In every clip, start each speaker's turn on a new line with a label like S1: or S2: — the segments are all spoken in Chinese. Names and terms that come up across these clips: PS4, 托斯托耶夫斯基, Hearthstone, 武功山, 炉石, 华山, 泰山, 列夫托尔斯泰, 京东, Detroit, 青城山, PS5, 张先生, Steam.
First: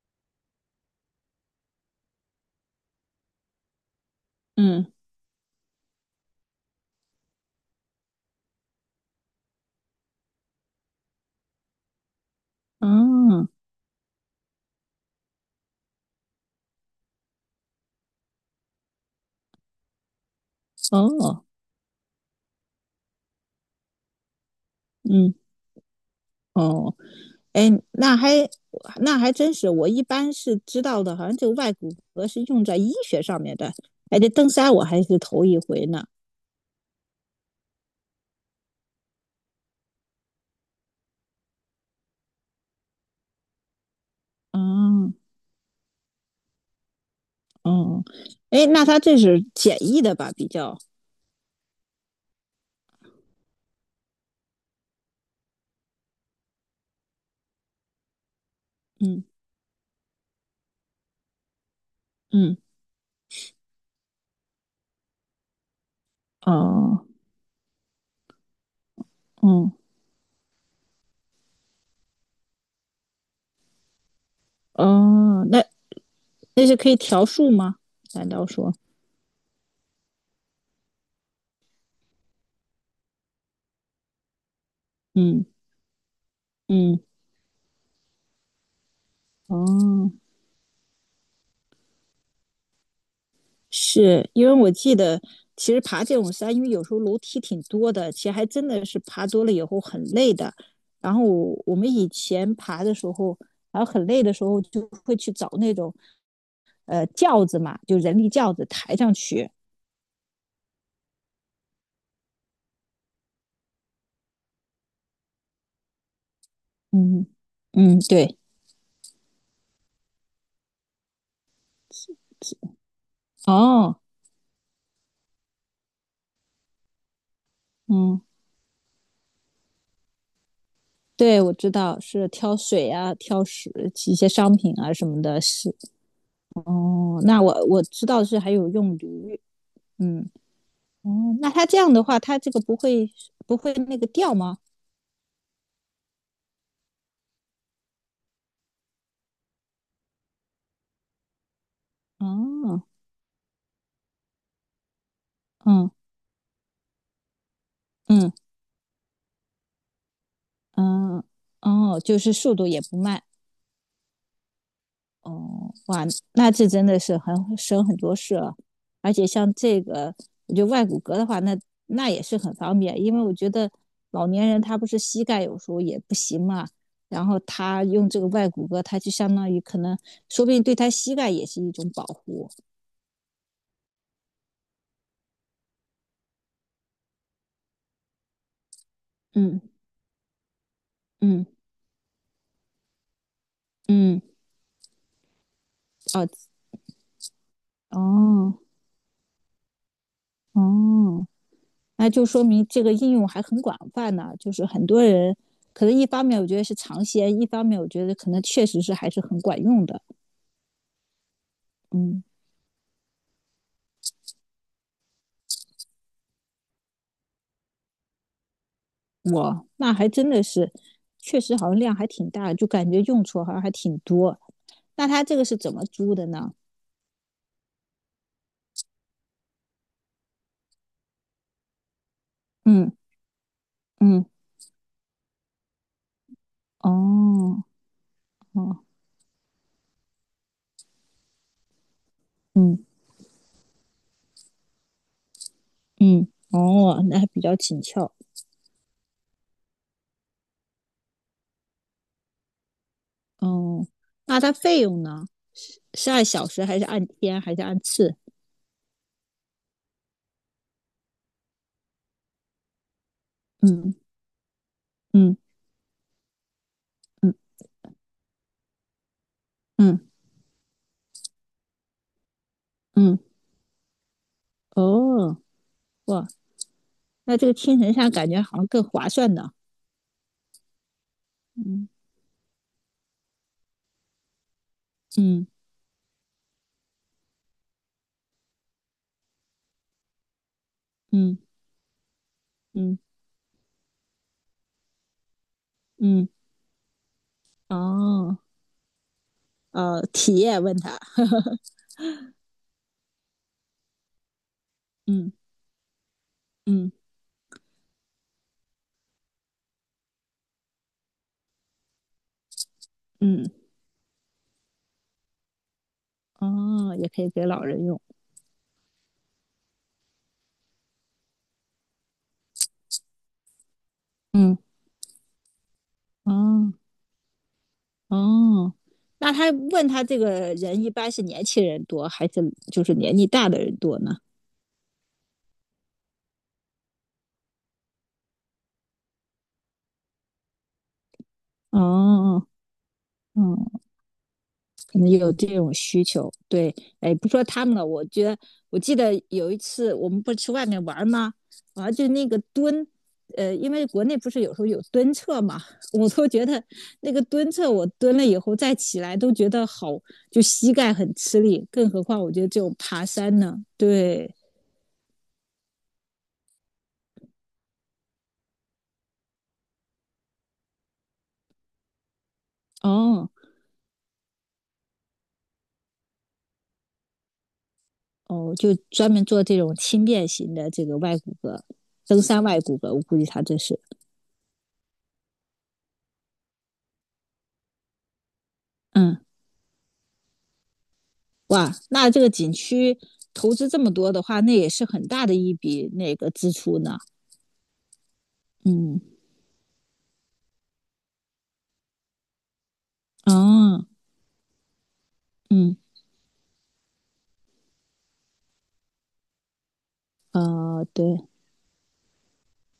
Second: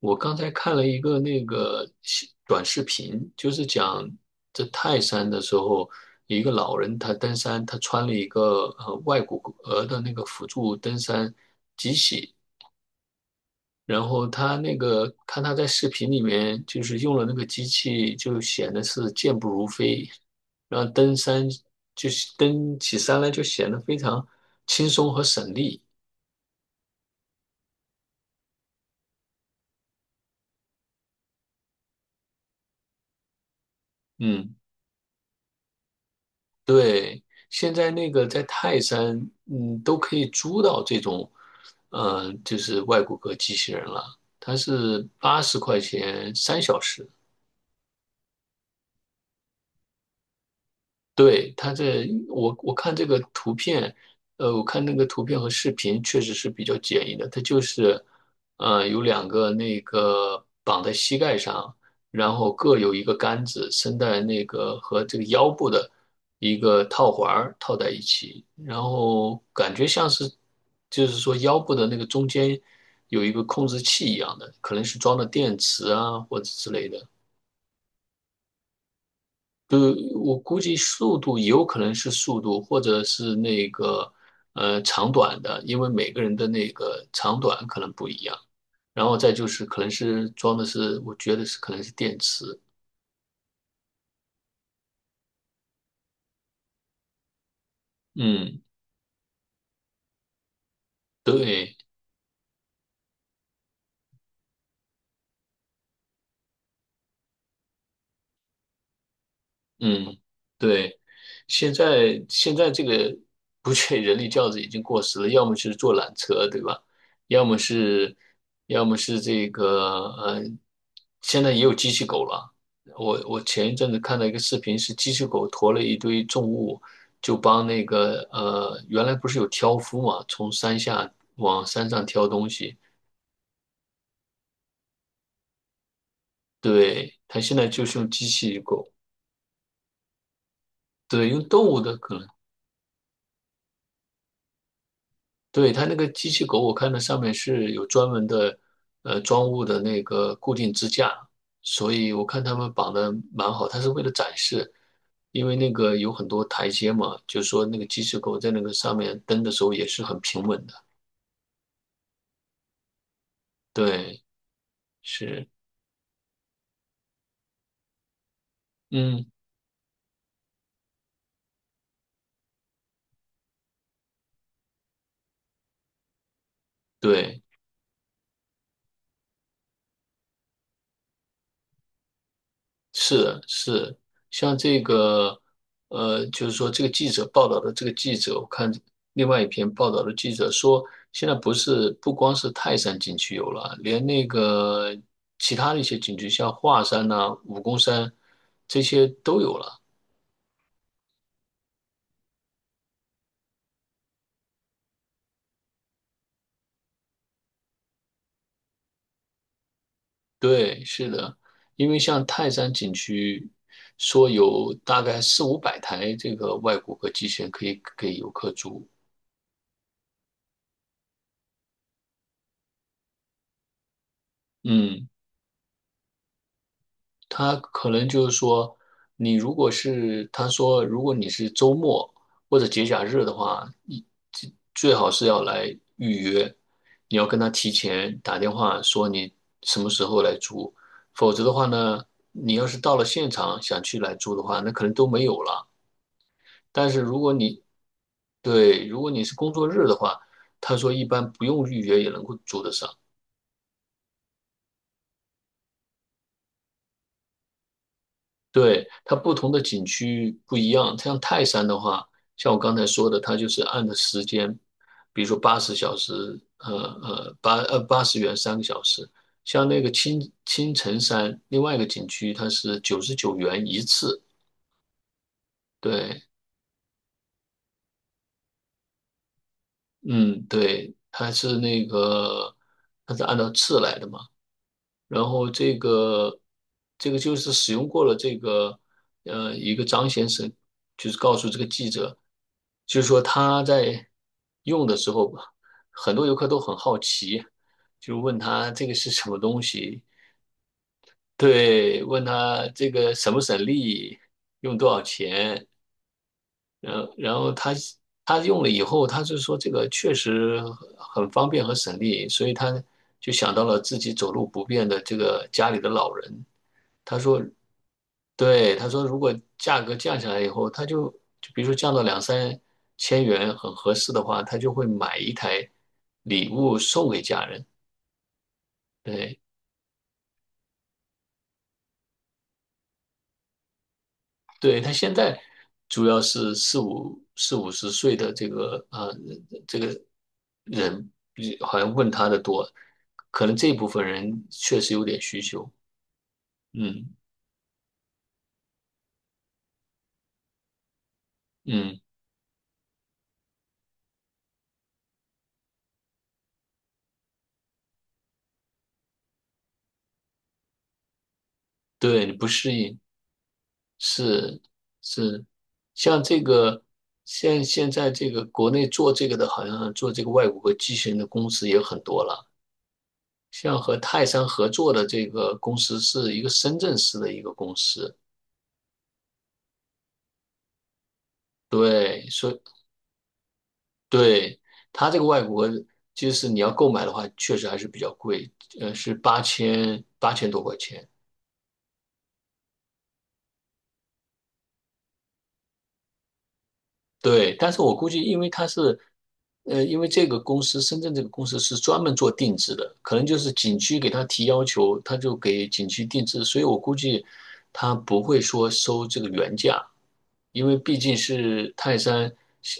S1: 我刚才看了一个那个短视频，就是讲在
S2: 嗯，
S1: 泰山的时候，一个老人他登山，他穿了一个外骨骼的那个辅助登山机器，
S2: 哦，
S1: 然后他那个看他在视频里面就是用了那个机器，就显得是健步如飞，然后登
S2: 哦，
S1: 山就是登起山来就显得非常轻松和
S2: 嗯，
S1: 省力。
S2: 哦，哎，那还真是，我一般是知道的，好像这个外骨骼是用在医学上面的。哎，这登
S1: 嗯。
S2: 山我还是头一回呢。
S1: 对，现在那个在泰山，都可以租到这种，就是外骨骼机器人了。它是
S2: 哦，
S1: 80块钱3小时。
S2: 哦，哎，那它这是简易的吧？比较，
S1: 对，它这，我看这个图片，我看那个图片和视频确实是比较简易的。它就是，有
S2: 嗯
S1: 两个那个绑在膝盖上，然后
S2: 嗯，
S1: 各有一个杆子伸在那个和这个腰部的一个
S2: 哦，
S1: 套环儿套在一起。然后
S2: 哦，
S1: 感觉像是，就是说腰部的那个中间有一个控制器一样的，可能是装的
S2: 哦，
S1: 电
S2: 那
S1: 池啊或者
S2: 那
S1: 之
S2: 是
S1: 类
S2: 可以
S1: 的。
S2: 调数吗？难道说，
S1: 呃，我估计速度有可能是速度，或者是那个长短
S2: 嗯
S1: 的，因为每个人的那
S2: 嗯，
S1: 个长短可能不一样。然后再就是可能
S2: 哦。
S1: 是装的是，我觉得是可能是电池。
S2: 是因为我记得，其实爬这种山，因为有时候楼梯挺多的，其实还
S1: 嗯，
S2: 真的是爬多了以后很累的。然后我我
S1: 对。
S2: 们以前爬的时候，然后很累的时候，就会去找那种轿子嘛，就人力轿子抬上去。
S1: 嗯，对，现在这个不确人力轿子已经过时了，要么是坐缆车，对吧？
S2: 嗯
S1: 要么
S2: 嗯，
S1: 是，
S2: 对，
S1: 要么是这个，呃，现在也有机器狗了。我前一阵
S2: 哦，
S1: 子看到一个视频，是机器狗驮了一堆重物，就帮那
S2: 嗯，
S1: 个原来不是有挑夫嘛，从山下
S2: 对，我
S1: 往
S2: 知
S1: 山
S2: 道
S1: 上
S2: 是
S1: 挑东
S2: 挑
S1: 西。
S2: 水啊，挑食一些商品啊什么的，是
S1: 对，
S2: 哦。那
S1: 他现
S2: 我
S1: 在
S2: 我
S1: 就是
S2: 知
S1: 用
S2: 道
S1: 机
S2: 是还
S1: 器
S2: 有
S1: 狗，
S2: 用驴。嗯。
S1: 对，
S2: 哦，
S1: 用
S2: 那他
S1: 动
S2: 这
S1: 物
S2: 样
S1: 的
S2: 的话，
S1: 可能。
S2: 他这个不会那个掉吗？
S1: 对，它那个机器狗，我看它上面是有专门的，装物的那个固定支架，所以我看他们
S2: 哦，
S1: 绑的蛮好。它是为了展示，因为那
S2: 嗯
S1: 个有很多台阶嘛，就是说那个机器
S2: 嗯
S1: 狗在那个上面蹬的时候也是很平稳的。
S2: 嗯，哦，就是速度也不慢。
S1: 对，是，
S2: 哦，哇，那这真的是很省很多事了。而且
S1: 嗯，
S2: 像这个，我觉得外骨骼的话，那也是很方便，因为我觉得老年人他不是膝盖有时候也不行嘛，然后
S1: 对。
S2: 他用这个外骨骼，他就相当于可能说不定对他膝盖也是一种保护。
S1: 是是，像这个，就是说这个记者报道的这个记者，我看另外一
S2: 嗯
S1: 篇报道的记者说，现在
S2: 嗯
S1: 不光是泰山景区有了，连
S2: 嗯，
S1: 那个其他的一些景区，
S2: 哦
S1: 像华山呐、武功山
S2: 哦
S1: 这些都有了。
S2: 哦。那就说明这个应用还很广泛呢。就是很多人可能一方面我觉得是尝鲜，一方面我觉得可能确实是还是很管用的。
S1: 对，是的，因为
S2: 嗯，
S1: 像泰山景区说有大概四五百台这个外骨骼机器人可以给游客租。
S2: 哇，那还真的是，确实好像量还挺大，就感觉用处好像还挺多。那
S1: 嗯。
S2: 它这个是怎么租的呢？
S1: 他可能就是说，你如果是他说，如果你是周末或者节
S2: 嗯
S1: 假日的话，你
S2: 嗯，
S1: 最好是要来预约，你要跟他
S2: 哦
S1: 提前打电话
S2: 哦，
S1: 说你什么时候来租。否则的话呢，你要
S2: 嗯
S1: 是到了现场想去来租的话，那可能都没有了。
S2: 嗯，
S1: 但是
S2: 哦，那
S1: 如
S2: 还
S1: 果
S2: 比较
S1: 你
S2: 紧俏。
S1: 对，如果你是工作日的话，他说一般不用预约也能够租得上。
S2: 哦，那它费用呢？是按小时还是按天还是按次？
S1: 对，它不同的景区不一样，像泰山的话，像我刚才说的，它就是按
S2: 嗯
S1: 的时间，比如
S2: 嗯
S1: 说呃
S2: 嗯
S1: 80元3个小时。像那个
S2: 嗯
S1: 青城山另外一个景区，它是九十
S2: 嗯，
S1: 九元一次。
S2: 哦，
S1: 对，
S2: 哇，那这个青城山感觉好像更划算呢。
S1: 嗯，对，它是那
S2: 嗯
S1: 个它是按照次来的嘛。然
S2: 嗯
S1: 后这个就是使用过了这个一个张先生，就是告
S2: 嗯
S1: 诉这个记者，
S2: 嗯
S1: 就是说他在用的时候，很多
S2: 嗯，
S1: 游客都很好奇，就
S2: 哦，
S1: 问他这个是什么东西。
S2: 体验问他，
S1: 对，问他这个省不省力，用多少
S2: 嗯
S1: 钱，
S2: 嗯
S1: 然后他。他用了以后，他就说这个确实很方便和省力，所以他就
S2: 嗯，
S1: 想到了自己走路不便的这个家里的老人。
S2: 哦，也
S1: 他
S2: 可以
S1: 说，
S2: 给老人用。
S1: 对，他说如果价格降下来以后，他就比如说降到两三千元很合适的话，
S2: 嗯，
S1: 他就会买一台礼
S2: 哦
S1: 物送给家人。
S2: 哦，那
S1: 对，
S2: 他问他这个人一般是年轻人多还是就是年纪大的人多呢？
S1: 对，他现在主要是四五十岁的这个啊、这个人，
S2: 哦
S1: 好像问他的
S2: 哦。
S1: 多，可能这
S2: 哦，
S1: 部分人确实
S2: 可
S1: 有
S2: 能
S1: 点
S2: 有
S1: 需
S2: 这
S1: 求。
S2: 种需求。对，哎，
S1: 嗯
S2: 不说他们了，我记得有一次我们不是去外面玩吗？啊，
S1: 嗯，
S2: 就那个蹲，因为国内不是有时候有蹲厕嘛，我都觉得那个蹲厕我蹲了以后再起来都觉得好，就膝盖很吃力，更何况
S1: 对，
S2: 我
S1: 你
S2: 觉
S1: 不
S2: 得这
S1: 适
S2: 种
S1: 应。
S2: 爬山呢，对。
S1: 是是，像这个现在这个国内做这个的，好像做这个外国和机器人的公司也很多了。
S2: 哦
S1: 像和泰山合作的这个公司是一个深圳市的一个公司。
S2: 哦，就专门做这种轻便型的这个外骨骼，登
S1: 对，
S2: 山
S1: 所
S2: 外
S1: 以
S2: 骨骼，我估计他这是，
S1: 对它这个外国就是你要购买的话，确实还是比较贵，是
S2: 嗯。
S1: 八千多块钱。
S2: 哇，那这个景区投资这么多的话，那也是很大的一笔那个支出呢。
S1: 对，但是我估计，因为他是，
S2: 嗯，
S1: 因为这个公司，深圳这个公司是专门做定制的，可能就是景
S2: 哦，
S1: 区给他提要求，他就给
S2: 嗯，
S1: 景区定制，所以我估计他不会说收这个原价。因为毕竟
S2: 对，
S1: 是泰山，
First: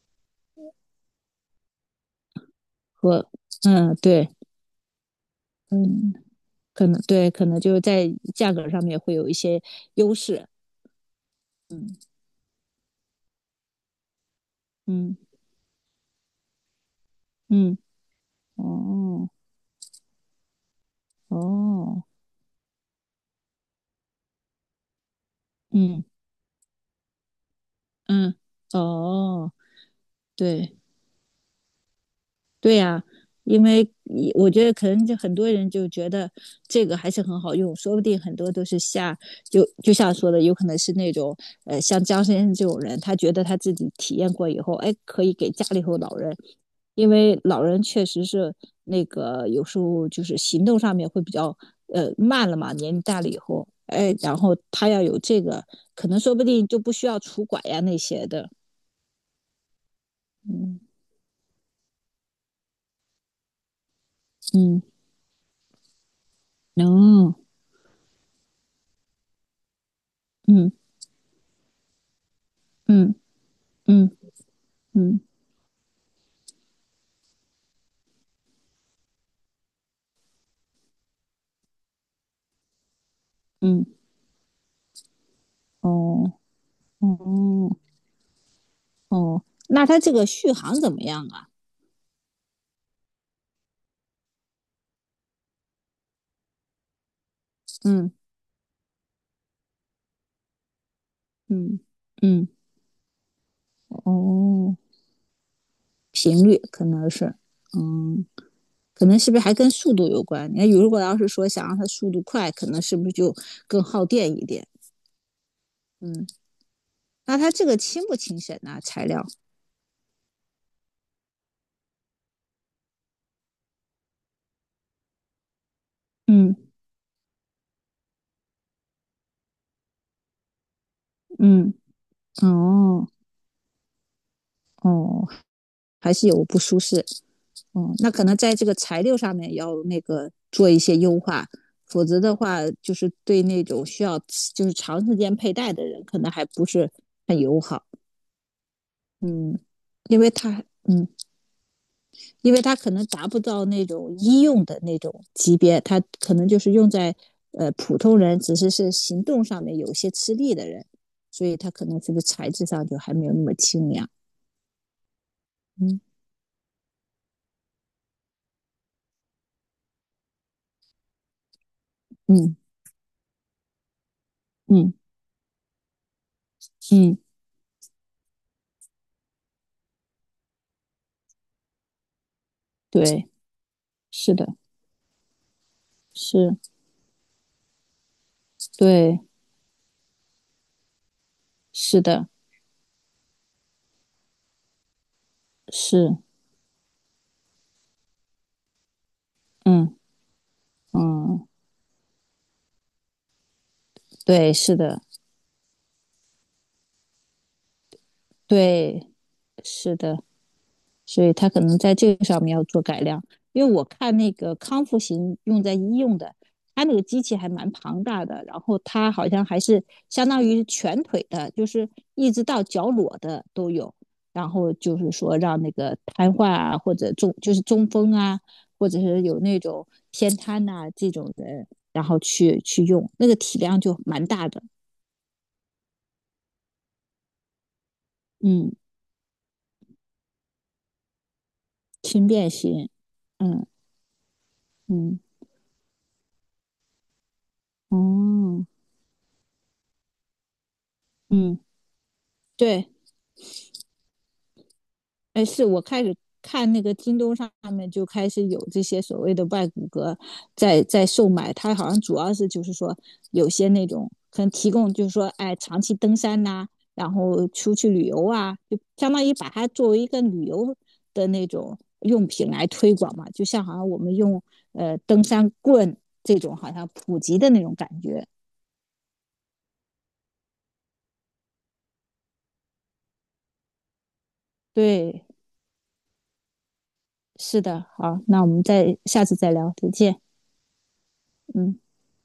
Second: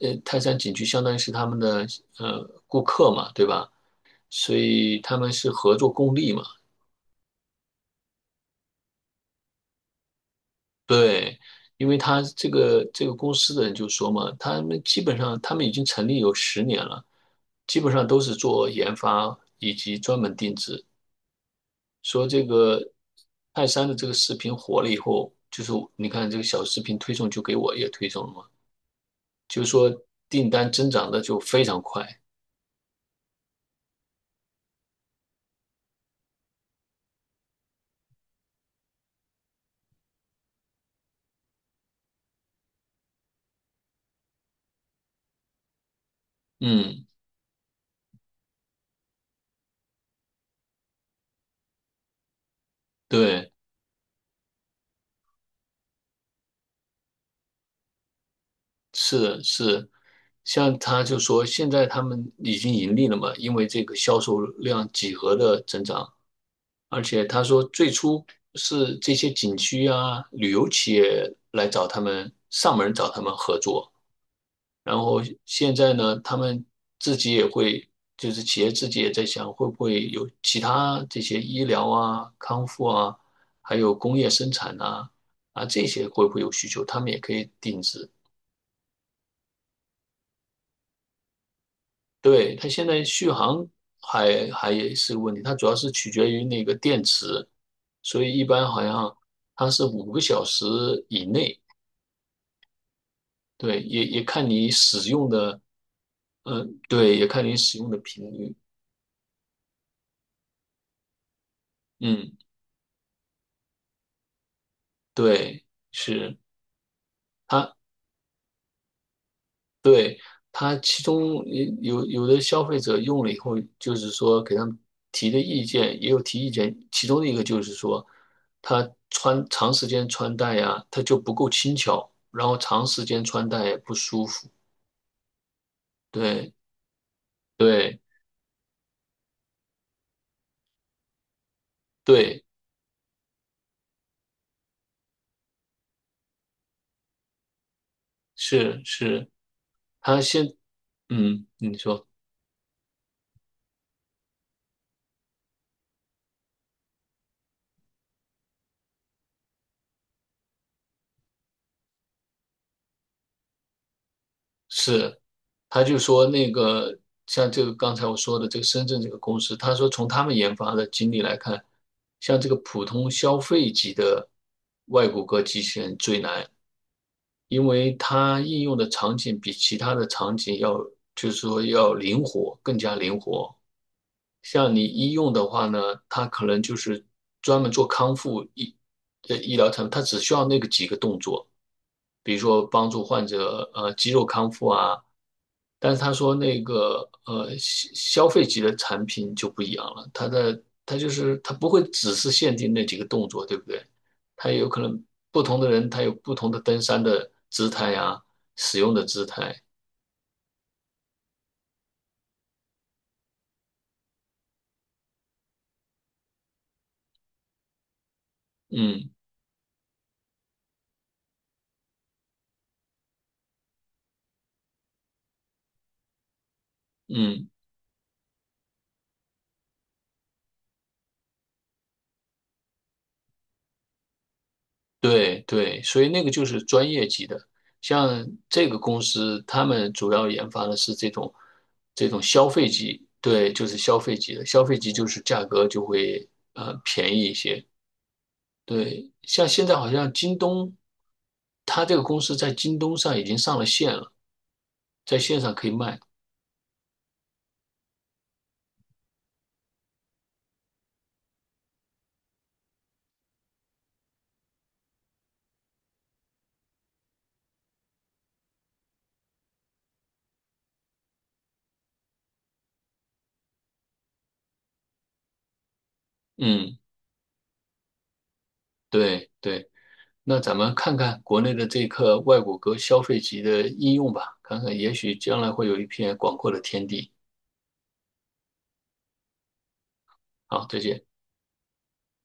S1: 泰山景区相当于是他们的顾客
S2: 和，
S1: 嘛，对吧？
S2: 嗯，对，
S1: 所以他们是合作
S2: 嗯，
S1: 共利嘛。
S2: 可能对，可能就是在价格上面会有一些优势。
S1: 对，因为
S2: 嗯
S1: 他这个公司的人就说嘛，他们基
S2: 嗯
S1: 本上他们已经成立有10年了，
S2: 嗯，
S1: 基本上都是做研
S2: 哦
S1: 发以及专门定制。
S2: 哦，
S1: 说这个泰山的这个视频火了以后，就是
S2: 嗯
S1: 你看这个小视频推送就给我也推送了
S2: 嗯，
S1: 嘛，
S2: 哦，
S1: 就是说订单
S2: 对，
S1: 增长的就非常快。
S2: 对呀、啊，因为你我觉得可能就很多人就觉得这个还是很好用，说不定很多都是就像说的，有可能是那种像张先生这种人，他觉得他自己体验过以后，哎，可以给家里头老人，
S1: 嗯，
S2: 因为老人确实是那个有时候就是行动上面会比较慢了嘛，年龄大了以
S1: 对。
S2: 后，哎，然后他要有这个，可能说不定就不需要拄拐呀那些的。
S1: 是是，像
S2: 嗯
S1: 他就说，现在他们已经盈利了嘛，因为这个销售
S2: 嗯，
S1: 量几何的增长，而且
S2: 能，哦，
S1: 他说最初是这些景区啊、旅游
S2: 嗯
S1: 企业来找他们上门找
S2: 嗯
S1: 他们合作。
S2: 嗯。
S1: 然
S2: 嗯
S1: 后现在呢，他们自己也会，就是企业自己也在想，会不会有其他这些医疗啊、康复啊，还
S2: 嗯，
S1: 有工业生产啊这些会不
S2: 哦
S1: 会有需求，他们也可以
S2: 哦
S1: 定制。
S2: 哦，那它这个续航怎么样啊？
S1: 对，它现在续航还也是个问题，它主要是取决于那个电池，
S2: 嗯
S1: 所以一般好像它是5个小时以内。
S2: 嗯嗯，
S1: 对，也看你
S2: 哦，
S1: 使用的，
S2: 频率
S1: 嗯、
S2: 可能
S1: 对，也
S2: 是，
S1: 看你使用的频
S2: 嗯，
S1: 率，
S2: 可能是不是还跟速度有关？你看如果要是说想让它速度
S1: 嗯，
S2: 快，可能是不是就更耗电一点？
S1: 对，
S2: 嗯，
S1: 是
S2: 那它这
S1: 它
S2: 个轻不轻省呢？材料？
S1: 对，他，其中有的消费者用了以后，就是说给他们提的意见也有提意
S2: 嗯
S1: 见。其中的一个就是说，他穿长时间穿戴呀，他就不够
S2: 嗯，
S1: 轻巧，然后长时
S2: 哦
S1: 间穿戴也不舒服。
S2: 哦，还是有
S1: 对
S2: 不舒适。嗯，
S1: 对
S2: 那可能在这个材料上面要那个做一些优化，否则的
S1: 对，
S2: 话，就是对那种需要就是长时间佩戴的人，可能还不是很友好。
S1: 是是，
S2: 嗯，因
S1: 他
S2: 为
S1: 先
S2: 它，嗯，
S1: 嗯，你说。
S2: 因为它可能达不到那种医用的那种级别，它可能就是用在普通人，只是行动上面有些吃力的人，所以它可能这个材质上就还没有那么清凉。
S1: 是，他就
S2: 嗯
S1: 说那个像这个刚才我说的这个深圳这个公司，他说从他们研发的经历来看，像这
S2: 嗯
S1: 个普通消费级的
S2: 嗯
S1: 外骨骼机器人最难，
S2: 嗯，
S1: 因为它应用的场景比其他的场景要，就是说要灵活，更加灵
S2: 对，
S1: 活。
S2: 是的，
S1: 像你医用的话呢，它可
S2: 是，
S1: 能就是专门做康复医
S2: 对，
S1: 的医疗产品，它只需要那个几个动作，
S2: 是的。
S1: 比如说帮助患者肌肉康复啊。但是他
S2: 是，
S1: 说那个消费级的产品就不一样
S2: 嗯
S1: 了，它的它就是
S2: 嗯，
S1: 它不会只是限定那几个动作，对不对？它
S2: 对，
S1: 也有
S2: 是
S1: 可
S2: 的，
S1: 能不同的人他有不同的登山的姿态呀，使用的
S2: 对，
S1: 姿态。
S2: 是的，所以他可能在这个上面要做改良。因为我看那个康复型用在医用的，它那个机器还蛮庞大的，然后它
S1: 嗯
S2: 好像还是相当于全腿的，就是一直到脚裸的都有。然后就是说让那个瘫痪啊，或者
S1: 嗯，
S2: 就是中风啊，或者是有那种偏瘫呐、这种人，然后去用，那个体量就蛮大的。
S1: 对对，所以那个就是专业级的。像这
S2: 嗯，
S1: 个公司，他们主要研发的是这种
S2: 轻便
S1: 消费
S2: 型，
S1: 级，对，
S2: 嗯
S1: 就是消费级的，消费级就
S2: 嗯，
S1: 是价格就会便宜一些。
S2: 哦，
S1: 对，像现在好像京东，
S2: 嗯，
S1: 它这个公司在京
S2: 对，
S1: 东上已经上了线了，在线
S2: 哎，
S1: 上
S2: 是
S1: 可以
S2: 我
S1: 卖。
S2: 开始看那个京东上面就开始有这些所谓的外骨骼在售卖，它好像主要是就是说有些那种可能提供就是说，哎，长期登山呐、然后出去旅游啊，就相当于把它作为一个旅游的那种用品来推广嘛，就像好像我们用登山棍这种好
S1: 嗯，
S2: 像普及的那种感觉。
S1: 对对。那咱们看看国内的这个外骨骼消费级的应用吧，看看也许
S2: 对，
S1: 将来会有一片广阔的天地。
S2: 是的，好，那我们再下次再聊，再见。
S1: 好，再见。
S2: 嗯。